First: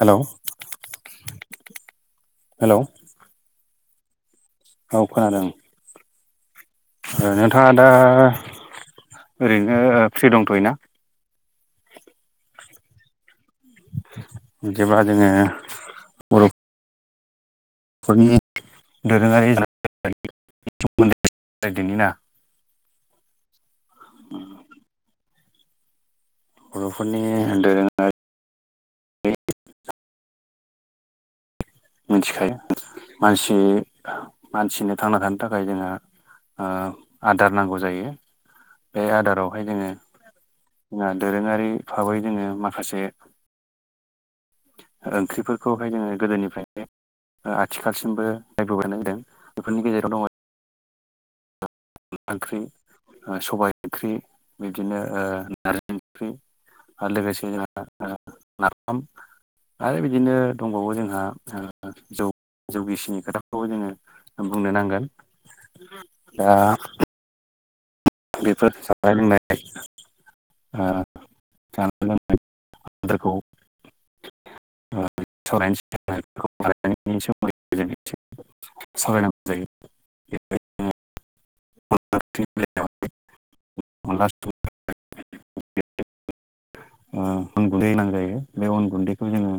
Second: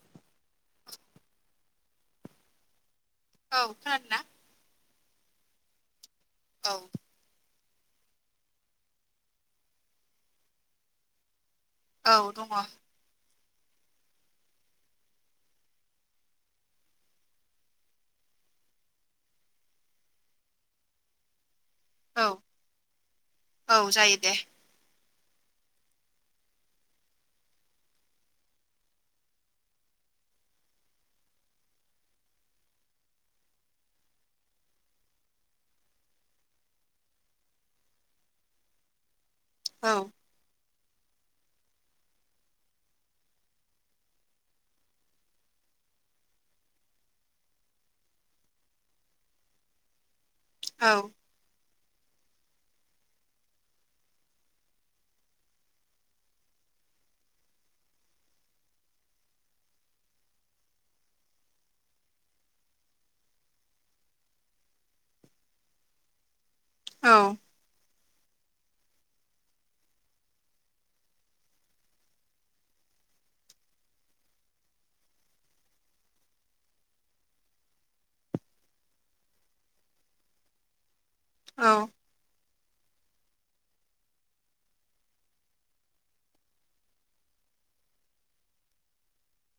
Hello hello औ खोनादों ना औ खोनादों औ नोंथाङा दा ओरैनो फ्रि दंथ'योना औ दङ बिदिब्ला जोङो [unintelligible] औ औ जायो दे बर'फोरनि दोरोङारि मिथिखायो मानसि मानसिनो थांना थानो थाखाय जोङो आदार नांगौ जायो बे आदारावहाय औ जोङो जोंहा दोरोङारि भाबै जोङो माखासे ओंख्रिफोरखौहाय जोङो गोदोनिफ्राय आथिखालसिमबो [unintelligible] जादों बेफोरनि गेजेराव दङ औ अनला ओंख्रि सबाय ओंख्रि बिदिनो नारजि ओंख्रि आरो [unintelligible] आरो बिदिनो दंबावो जोंहा जौ जौ गिसिनि खोथाखौबो जोङो बुंनो नांगोन दा औ औ बेफोर जानाय लोंनाय जानो लोंनायखौ [unintelligible] [unintelligible] अनला औ ओंख्रिनि बेलायाव [unintelligible] अन गुन्दै [unintelligible] जायो बे अन गुन्दैखौ जोङो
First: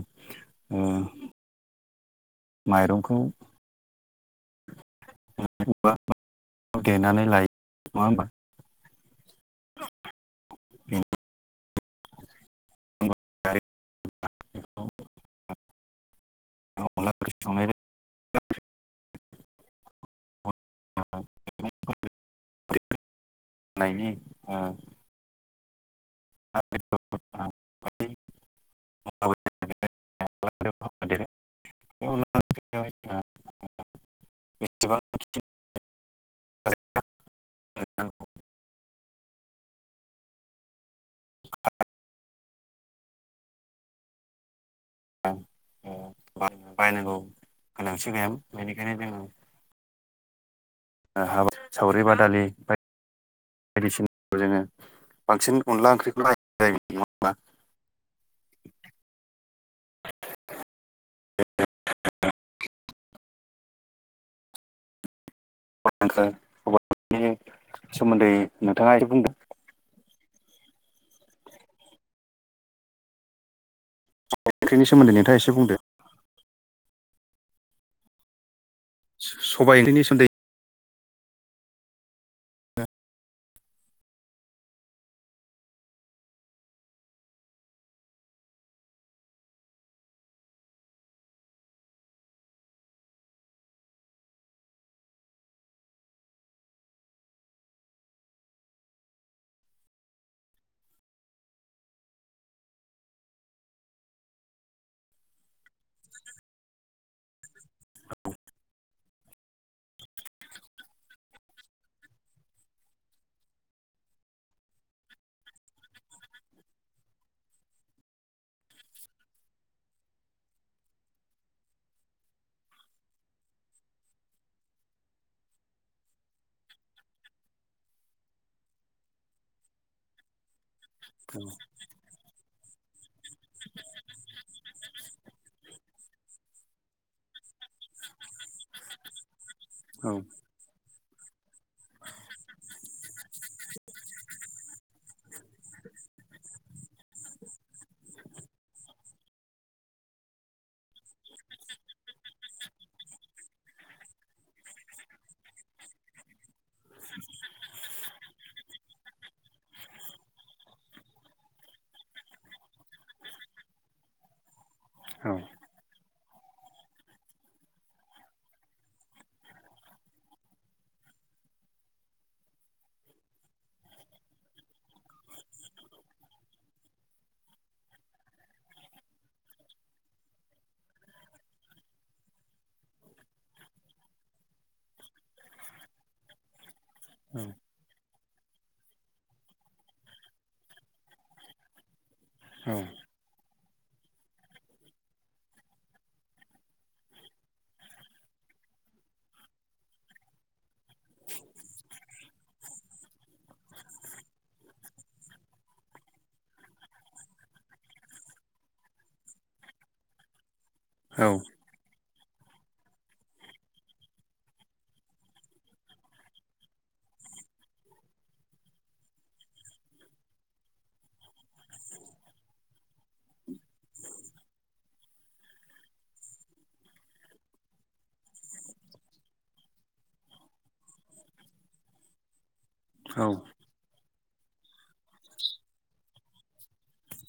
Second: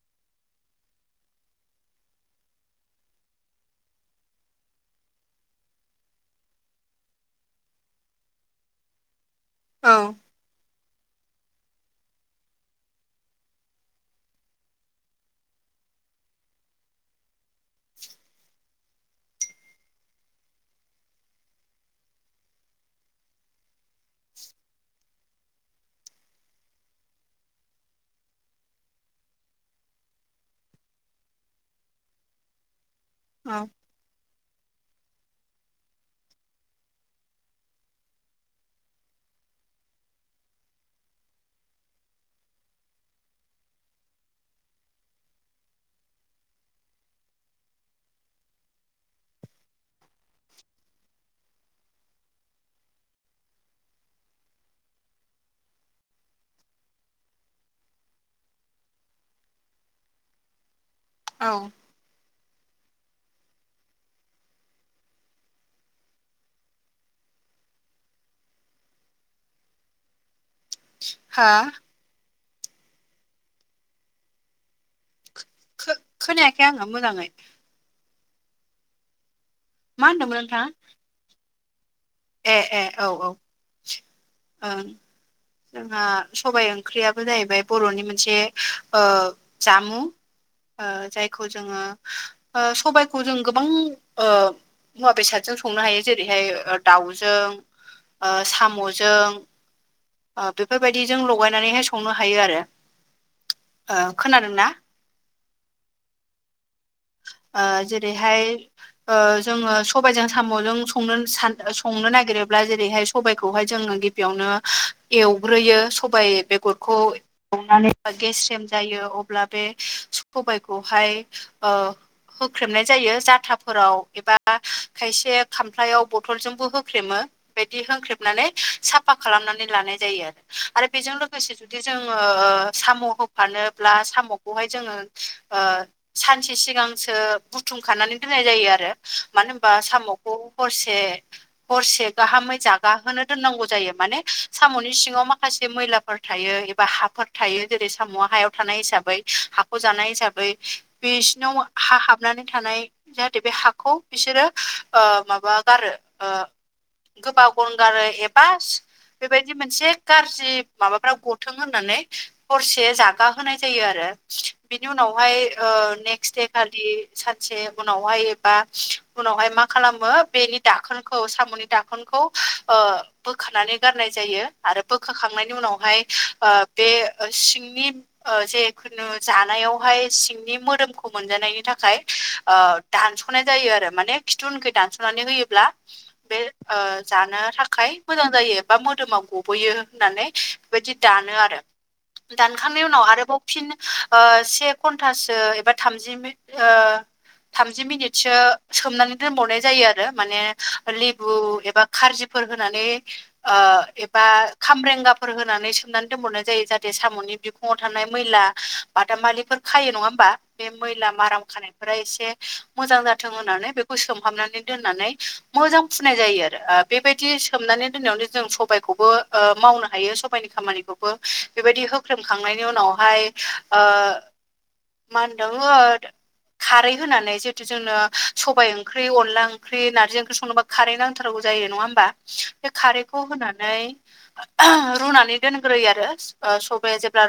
माइरंखौ देनानै लायो नङा होमबा औ [unintelligible] [unintelligible] [inaudible] [unintelligible] आ औ [unintelligible] बायनांगौ गोनांथि गैयामोन बेनिखायनो जोङो हाबा सावरि बादालि बाय बायदिसिना जोङो बांसिन अनला ओंख्रिखौ राय औ [unintelligible] नि सोमोन्दै नोंथाङा ए बुंदों। हा? [unintelligible] ओंख्रिनि सोमोन्दै नोंथाङा एसे बुंदो। खो-खोनायाखै आङो मोजाङै। स-सबायाइ ओंख्रिनि सोमोनदै गौ नोंथां। ए ए औ औ ओं। जोंहा सबायाइ ओंख्रियाबो जाहैबाय बर'नि मोनसे ओ-जामुं। ओ-जायखौ जोङो ओ-सबायखौ जों गोबां ओ- मुवा बेसादजों संनो हायो जेरैहाय ओ- ओ-दाउजों ओ-साम'जों। ओ-बेफोरबायदिजों लगायनानैहाय संनो हायो आरो ओ-खोनादोंना? ओ-जेरैहाय ओ-जोङो सबबायजों साम'जों संनो सान-संनो नागिरोब्ला जेरैहाय सबायाइखौहाय जोङो गिब बियावनो एवग्रोयो सबाइ बेगरखौ। एवनानै बा गेस सेम जायो अब्ला बे सबायखौहाय ओ- होख्रेमनाय जायो जाथाफोराव एबा खायसे खामफ्लायाव बथलजोंबो होख्रेमो। बायदि होख्रेबनानै साफा खालामनानै लानाय जायो आरो। आरो बेजों लोगोसे जुदि जोङो ओ-साम' होफानोब्ला साम'खौहाय जोङो ओ-सानसे सिगांसो बुथुम खानानै दोननाय जायो आरो। मानो होनबा औ साम'खौ हरसे। हरसे गाहामै जागाहोनो दोननांगौ जायो माने साम'नि सिङाव माखासे मैला फोर थायो एबा हाफोर थायो जेरै साम'आ हायाव थानाय हिसाबै हाखौ जानाय हिसाबै। बिसिनाव हा हाबनानै थानाय जाहाथे बे हाखौ बिसोरो ओ-माबा गारो ओ- गोबाव गनगारो एबा स बेबायदि मोनसे गाज्रि माबाफ्रा गथों होननानै। हरसे जागा होनोनाय जायो आरो बिनि उनावहाय [inaudible] नेक्सट दे खालि सानसे उनावहाय एबा उनावहाय मा खालामो बेनि दाखोनखौ साम'नि दाखोनखौ ओ- बोखानानै गारनाय जायो आरो बोखाखांनायनि उनावहाय ओ-बे सिंनि ओ-जेखुनु जानायावहाय सिं बे मोदोमखौ मोनजानायनि थाखाय ओ-दानस'नाय जायो आरो माने खिथुउनखै दानस'नानै होयो ब्ला बे ओ-जानो थाखाय मोजां जायो बा मोदोमाव गबोयो होननानै बेबायदि दानो आरो औ दानखांनायनि उनाव आरोबाव फिन ओ-से घन्टासो ओ-एबा थामजि [unintelligible] ओ- थामजि मिनिटसो सोमनानै दोनबावनाय जायो आरो माने लेबु एबा खारजिफोर होनानै। ओ-एबा खामरेंगाफोर होनानै सोमनानै दोनबावनाय जायो जाहाथे साम'नि बि खंङाव थानाय मैला बादामालिफोर खायो नङा होमबा? बे मैला औ माराम खानाय फोरा एसे मोजां जाथों होननानै बेखौ सोमहाबनानै दोननानै मोजां फुनाय जायो आरो ओ- बेबायदि सोमनानै दोननायावनो जों सबायाइखौबो ओ-मावनो हायो सबाइनि खामानिखौ। बो बेबायदि होख्रेमखांनायनि उनावहाय ओ- [unintelligible] खारै होनानै जिहेतु जोंनो सबबाय ओंख्रि अनला ओंख्रि नारजि ओंख्रि संनोबा खारै नांथारगौ जायो नङा होमबा बे औ खारैखौ होनानै। [unintelligible] रुनानै दोनग्रोयो आरो। ओ सबाया जेब्ला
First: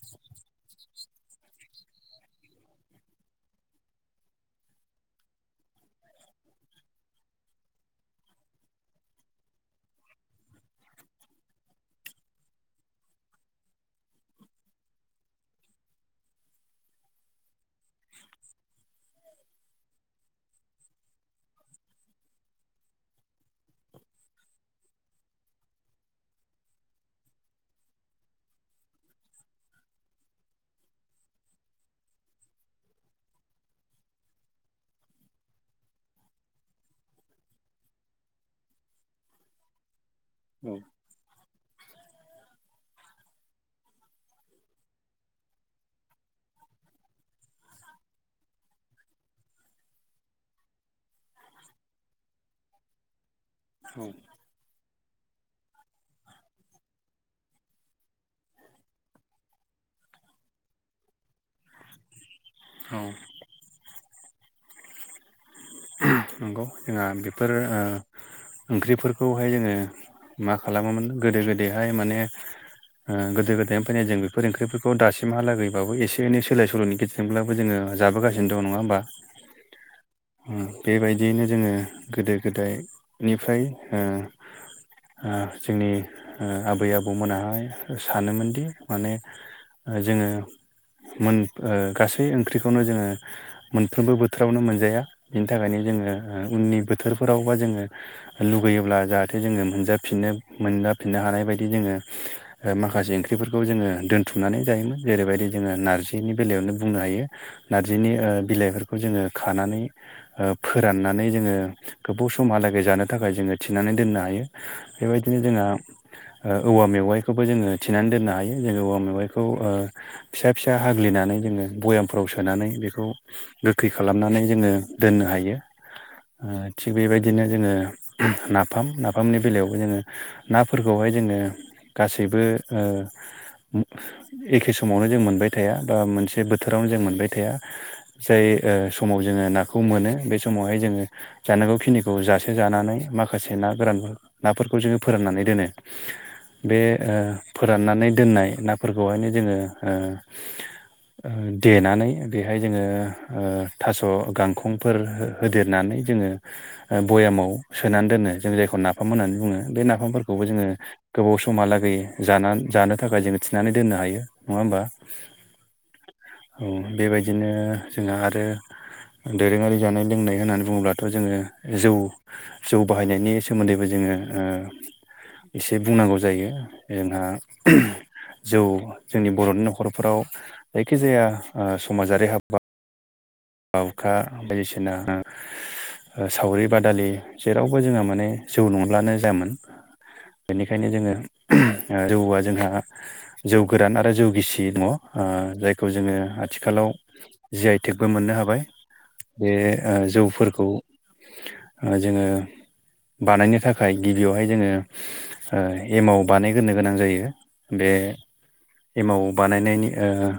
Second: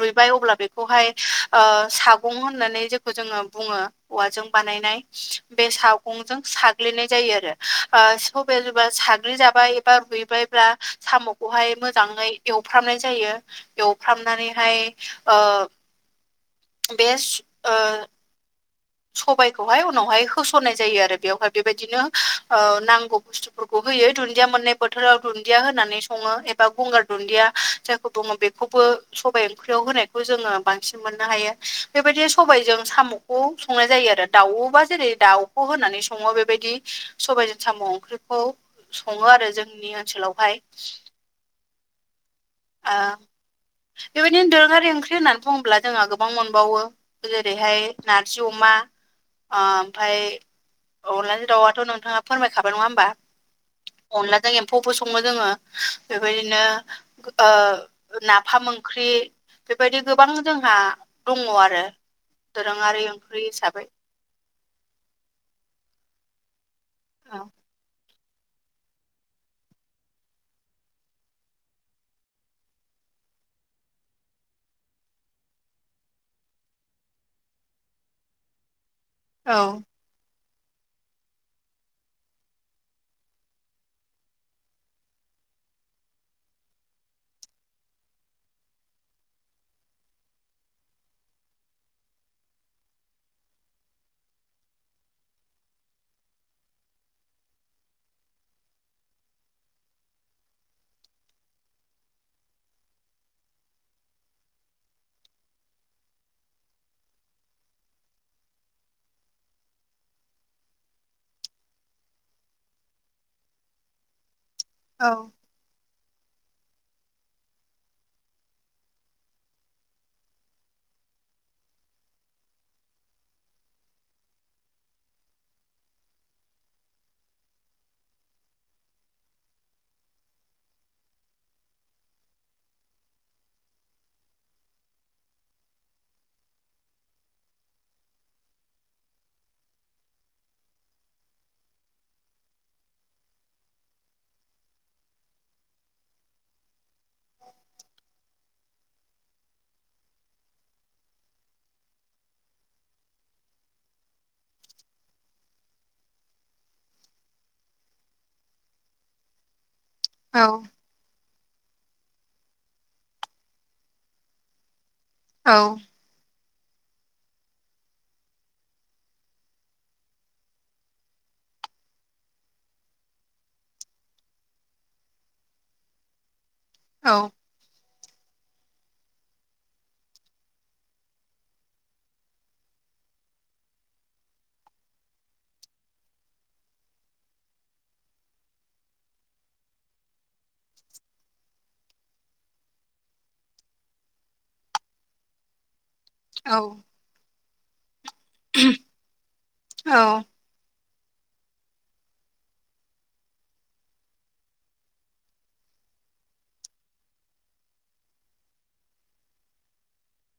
रुइबाय अब्ला बेखौहाय ओ सागं होननानै जेखौ जोङो बुङो औवाजों बानायनाय बे सागंजों साग्लिनाय जायो आरोओ सब जबा साग्लिजाबाय एबा रुइबाय ब्ला साम'खौहाय मोजाङै एवफ्रामनाय जायो एवफ्रामनानैहाय ओ बे ओ सबायाइखौहाय उनावहाय होस'नाय जायो आरो बेवहाय बेबायदिनो ओ नांगौ बुस्थु फोरखौ होयो दुन्दिया मोननाय बोथोराव दुन्दिया होनानै सङो एबा गंगार दुन्दिया जायखौ बुङ बे बेखौखौबो सबबाय ओंख्रियाव होनायखौ जोङो बांसिन मोननो हायो बेबायदि सबबायजों साम'खौ संनाय जायो आरो दाउबा जेरै दाउखौ होनानै सङो बेबायदि सबायाइजों साम' ओंख्रिखौ सङो आरो जोंनि ओनसोलावहाय ओ बेबायदिनो दोरोङारि ओंख्रि होननानै बुङोब्ला जोंहा गोबां मोनबावो जेरैहाय नार नारजि अमा ओमफाय अनलाजों दाउथ' नोंथाङा फोरमायखाबाय नङा होमबा औ अनलाजों जों एम्फौबो सङो जोङो बेबायदिनो ओ नाफाम ओंख्रि बेबायदि गोबां जोंहा दङ आरो औ दोरोङारि ओंख्रि हिसाबै [unintelligible] नंगौ जोंहा औ बेफोर ओ ओंख्रिफोरखौहाय जोङो मा खालामोमोन गोदो गोदैहाय माने ओ गोदो गोदायनि फैनाय जों बेफोरओंख्रिफोरखौ दासिमहालागैबाबो एसे एनै सोलाय सोल'नि गेजेरजों जोंब्लाबो जोङो जाबोगासिनो दं नङा होमबा औ बेबायदियैनो जोङो गोदो गोदायनिफ्राय ओ ओ जोंनि ओ आबै आबौमोनाहाय सानोमोनदि माने जोङो मोन ओ गासै ओंख्रिखौनो जोङो मोनफ्रोमबो बोथोरावनो मोनजाया बेनि थाखायनो जोङो ओ उननि बोथोरफोराव बा जोङो लुगैयोब्ला जाहाथे जोङो मोनजाफिननो मोनजाफिननो हानाय बायदि जोङो माखासे ओंख्रिफोरखौ जोङो दोनथुमनानै जायोमोन जेरैबायदि जोङो नारजिनि बेलायावनो बुंनो हायो नारजिनि ओ बिलाइफोरखौ जोङो खानानै ओ फोराननानै जोङो गोबाव समहालागै जानो थाखाय जोङो थिनानै दोननो हायो औ बेबायदिनो जोंहा औवा मेवाइखौबो जोङो थिनानै दोननो हायो जोङो औवा मेवाइखौ ओ फिसा फिसा हाग्लिनानै जोङो भयामफ्राव सोनानै बेखौ गोखै खालामनानै जोङो दोननो हायो ओ थिग बेबायदिनो जोङो नाफाम नाफामनि बेलायावबो जोङो नाफोरखौहाय जोङो गासैबो ओ एखे समावनो जों मोनबाय थाया बा मोनसे बोथोरावनो जों मोनबाय थाया जाय ओ समाव जोङो नाखौ मोनो बे समावहाय जोङो जानांगौखिनिखौ जासे जानानै माखासे ना गोरान नाफोरखौ जोङो फोराननानै दोनो बे ओ फोराननानै दोननाय ना फोरखौहायनो ओ जोङो देनानै बेहाय जोङो ओ थास' गां खंफोर हो होदेरनानै जोङो भयामाव सोनानै दोनो जों जायखौ नाफाम होननानै बुङो बे औ नाफामफोरखौबो जोङो गोबाव समहालागै ज जानो थाखाय जोङो थिनानै दोननो हायो नङा होमबा औ औ बेबायदिनो जोंहा आरो दोरोंङारि जानाय लोंनाय होननानै बुंङोब्लाथ' जोंङो जौ जौ बाहायनायनि सोमोन्दैबो जोंङो ओ एसे बुंनांगौ जायो औ [unintelligible] जौ जोंनि बर'नि न'खरफोराव जायखिजाया समाजारि हाबा बावखा बायदिसिना ओ सावरि बादालि जेरावबो जोंहा माने जौ नंब्लानो जामोन बेनिखायनो जोङो जौआ जोंहा जौ गोरान आरो जौ गिसि दङ ओ जायखौ जोङो आथिखालाव जि आइटेकबो मोननो हाबाय बे औ जौफोरखौ ओ जोङो बानायनो थाखाय गिबियावहाय जोङो ओ एमाव बानायग्रो गोनां जायो बे एमाव बानायनायनि ओ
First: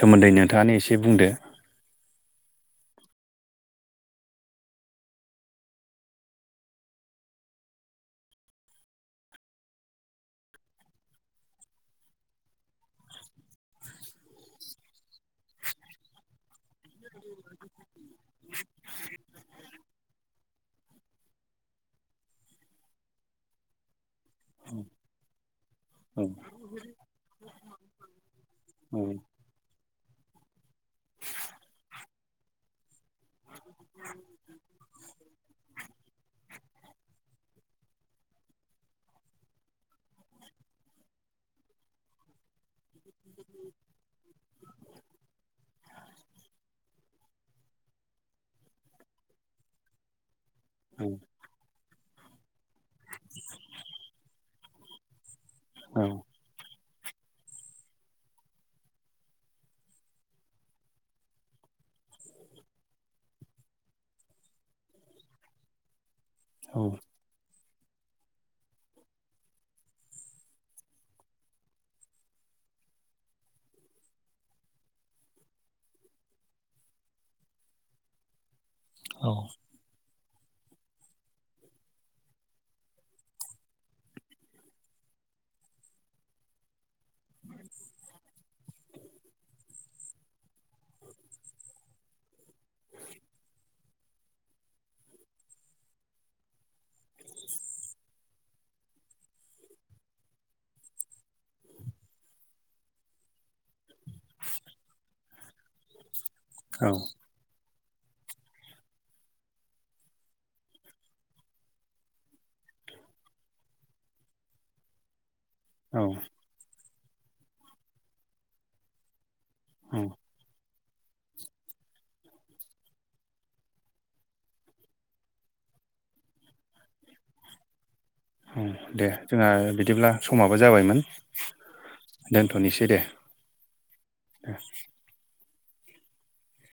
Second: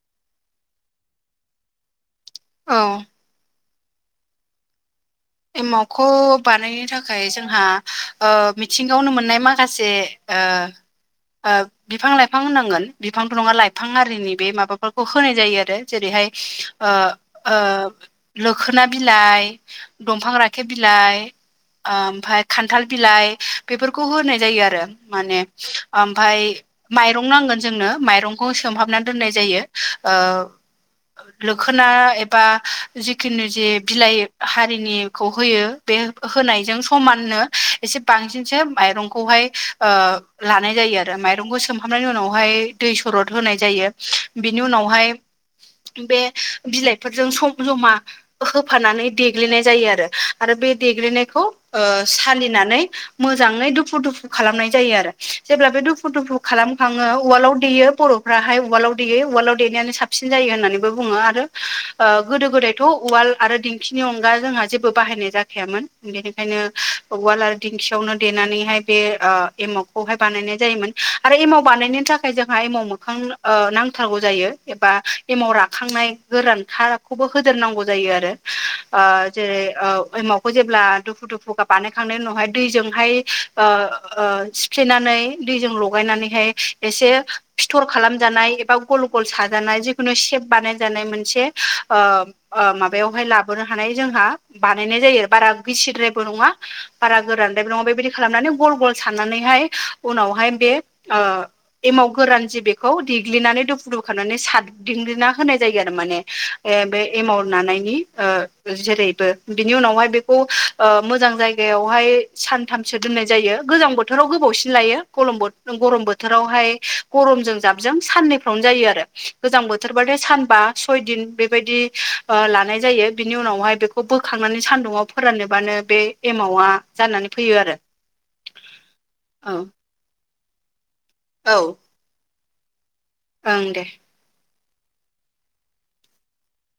सोमोन्दै नोंथाङानो एसे बुंदो औ एमाउखौ बानायनो थाखाय जोंहा ओ मिथिंगायावनो मोननाय माखासे ओ ओब बिफां लाइफां होनांगोन बिफांथ नङा लाइफां आरिनि बे माबाफोरखौ होनाय जायो आरो जेरैहाय ओ ओ लोखोना बिलाइ दंफां राखेब बिलाइ ओमफ्राय खान्थाल बिलाइ बेफोरखौ होनाय जायो आरो माने औ ओमफ्राय माइरं नांगोन जोंनो माइरंखौ सोमहाबनानै दोननाय जायो। ओ लोखोना एबा जिखुनो जे बिलाइ ह हो बे होनायजों समाननो एसे बांसिनसो माइरंखौहाय ओ लानाय जायो आरो माइरंखौ सोमहाबनायनि उनावहाय दै सरद होनाय जायो बिनि उनावहाय बे बिलाइफोरजों सम जमा होफानानै दे देग्लिनाय जायो आरो आरो बे औ देग्लिनायखौ ओ सालिनानै मोजांङै दुफु दुफु खालामनाय जायो आरो जेब्ला बे औ दुफु दुफुखौ खालाम खांङो उवालाव देयो बर'फ्राहाय उवालाव देयो उवालाव देनायानो साबसिन जायो होननानैबो बुंङो आरो ओ गोदो गोदायथ' उवाल आरो दिंखि बिनि अनगा जोंहा जेबो बाहायनाय जाखायामोन बेनिखायनो औ उवाल आरो दिंखियावनो देनानैहाय बे ओ एमगखौहाय बानायनाय जायोमोन आरो एमाव बानायनो थाखाय जोंहा एमाव मोखां ओ नांथारगौ जायो एबा एमाव राखांनाय गोरानथाखौबो होदेरनांगौ जायो आरो जेरै ओ एमावखौ जेब्ला दुफु दुफु बानायखांनायनि उनावहाय दैजोंहाय ओ ओ थु्फ्लेनानै दैजों लगायनानैहाय एसे फिथर खालामजानाय एबा गल गल साजानाय जि सेब बानाय जानाय मोनसे ओ माबायावहाय लाबो मोननो हानाय जोंहा बानायनाय जायो बारा गिसिद्रायबो नंङा बारा गोरानद्राय नंङा बेबायदि खालामनानै गल गल साननानैहाय उनावहाय बे ओ एमाव गोरान जि बेखौ देग्लिनानै दुफुदुं होखनानै सात दिंना होनाय जायो आरो माने औ बे एमाव नानायनि ओ जेरैबो बिनि उनावहाय बेखौ ओ मोजां जायगायावहाय सानथामसो दोननाय जायो गोजां बोथोराव गोबावसिन लायो गलमो औ गरम बोथोरावहाय गरमजों जाबजों साननैफ्रावनो जायो आरो गोजां औ बोथोरबथाय सानबा सय दिन बेबायाददि लानाय जायो बिनि उनावहाय बेखौ बोखांनानै सान्दुाव फोराननोबानो बे एमावा जानानै फैयो आरो। उम दे जोंहा औ बिदिब्ला समाबो जाबायमोन औ दोनथ'नोसै दे ओं दे आ [unintelligible]